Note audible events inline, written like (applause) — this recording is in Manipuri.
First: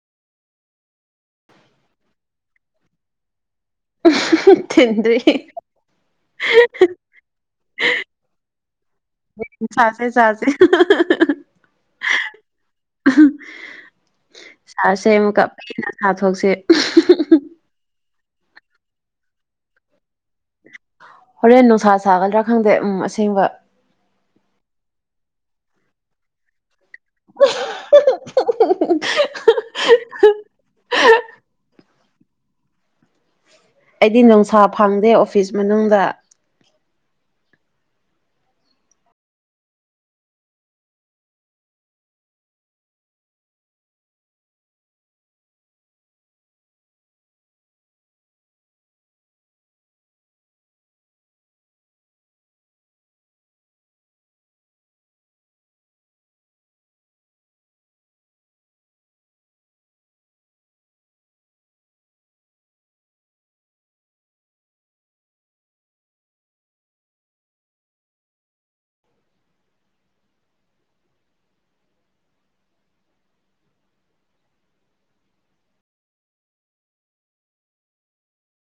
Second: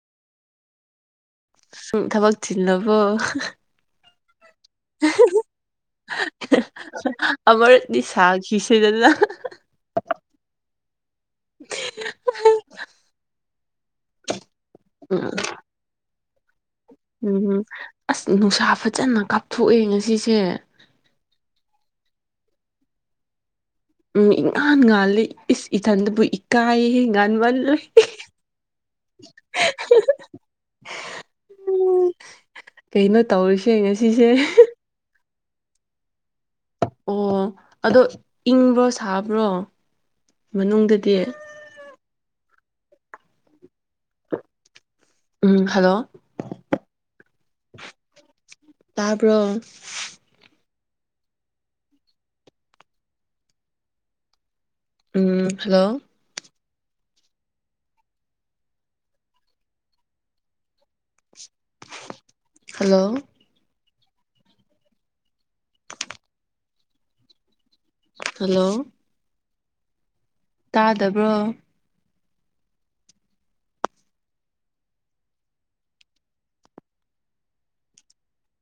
ꯁꯨꯡ ꯊꯕꯛ ꯆꯤꯟꯂꯕꯣ (unintelligible) ꯊꯤꯟꯗ꯭ꯔꯤ (unintelligible) ꯑꯃꯔꯛꯗꯤ ꯁꯥꯈꯤꯁꯤꯗꯅ ꯆꯁꯦ ꯆꯁꯦ (inaudible) (unintelligible) (unintelligible) ꯆꯁꯦ ꯎꯝ ꯑꯃꯨꯛꯀ ꯄꯦꯟꯅꯥ ꯆꯥꯊꯣꯛꯁꯦ (unintelligible) ꯎꯝ ꯑꯁ ꯅꯨꯡꯁꯥ ꯐꯖꯅ ꯀꯥꯞꯊꯣꯛꯑꯦ ꯉꯁꯤꯁꯦ ꯍꯣꯔꯦꯟ ꯅꯨꯡꯁꯥ ꯁꯥꯒꯗ꯭ꯔꯥ ꯈꯪꯗꯦ ꯎꯝ ꯑꯁꯦꯡꯕ ꯎꯝ ꯏꯉꯥꯟ ꯉꯥꯜꯂꯤ ꯏꯁ ꯏꯊꯟꯗꯕꯨ ꯀꯥꯏꯌꯦꯍꯦ ꯉꯥꯟꯕꯥꯟꯂ ꯎ ꯀꯩꯅ ꯇꯧꯁꯤ ꯑꯩꯗꯤ ꯅꯨꯡꯁꯥ ꯐꯪꯗꯦ ꯑꯣꯐꯤꯁ ꯃꯅꯨꯡꯗ ꯑꯣ ꯑꯗꯣ ꯏꯪꯕ꯭ꯔꯣ ꯁꯥꯕ꯭ꯔꯣ ꯃꯅꯨꯡꯗꯗꯤ ꯎꯝ ꯍꯂꯣ ꯇꯥꯕ꯭ꯔꯣ ꯎꯝ ꯍꯜꯂꯣ ꯍꯜꯂꯣ ꯍꯜꯂꯣ ꯇꯥꯗꯕ꯭ꯔꯣ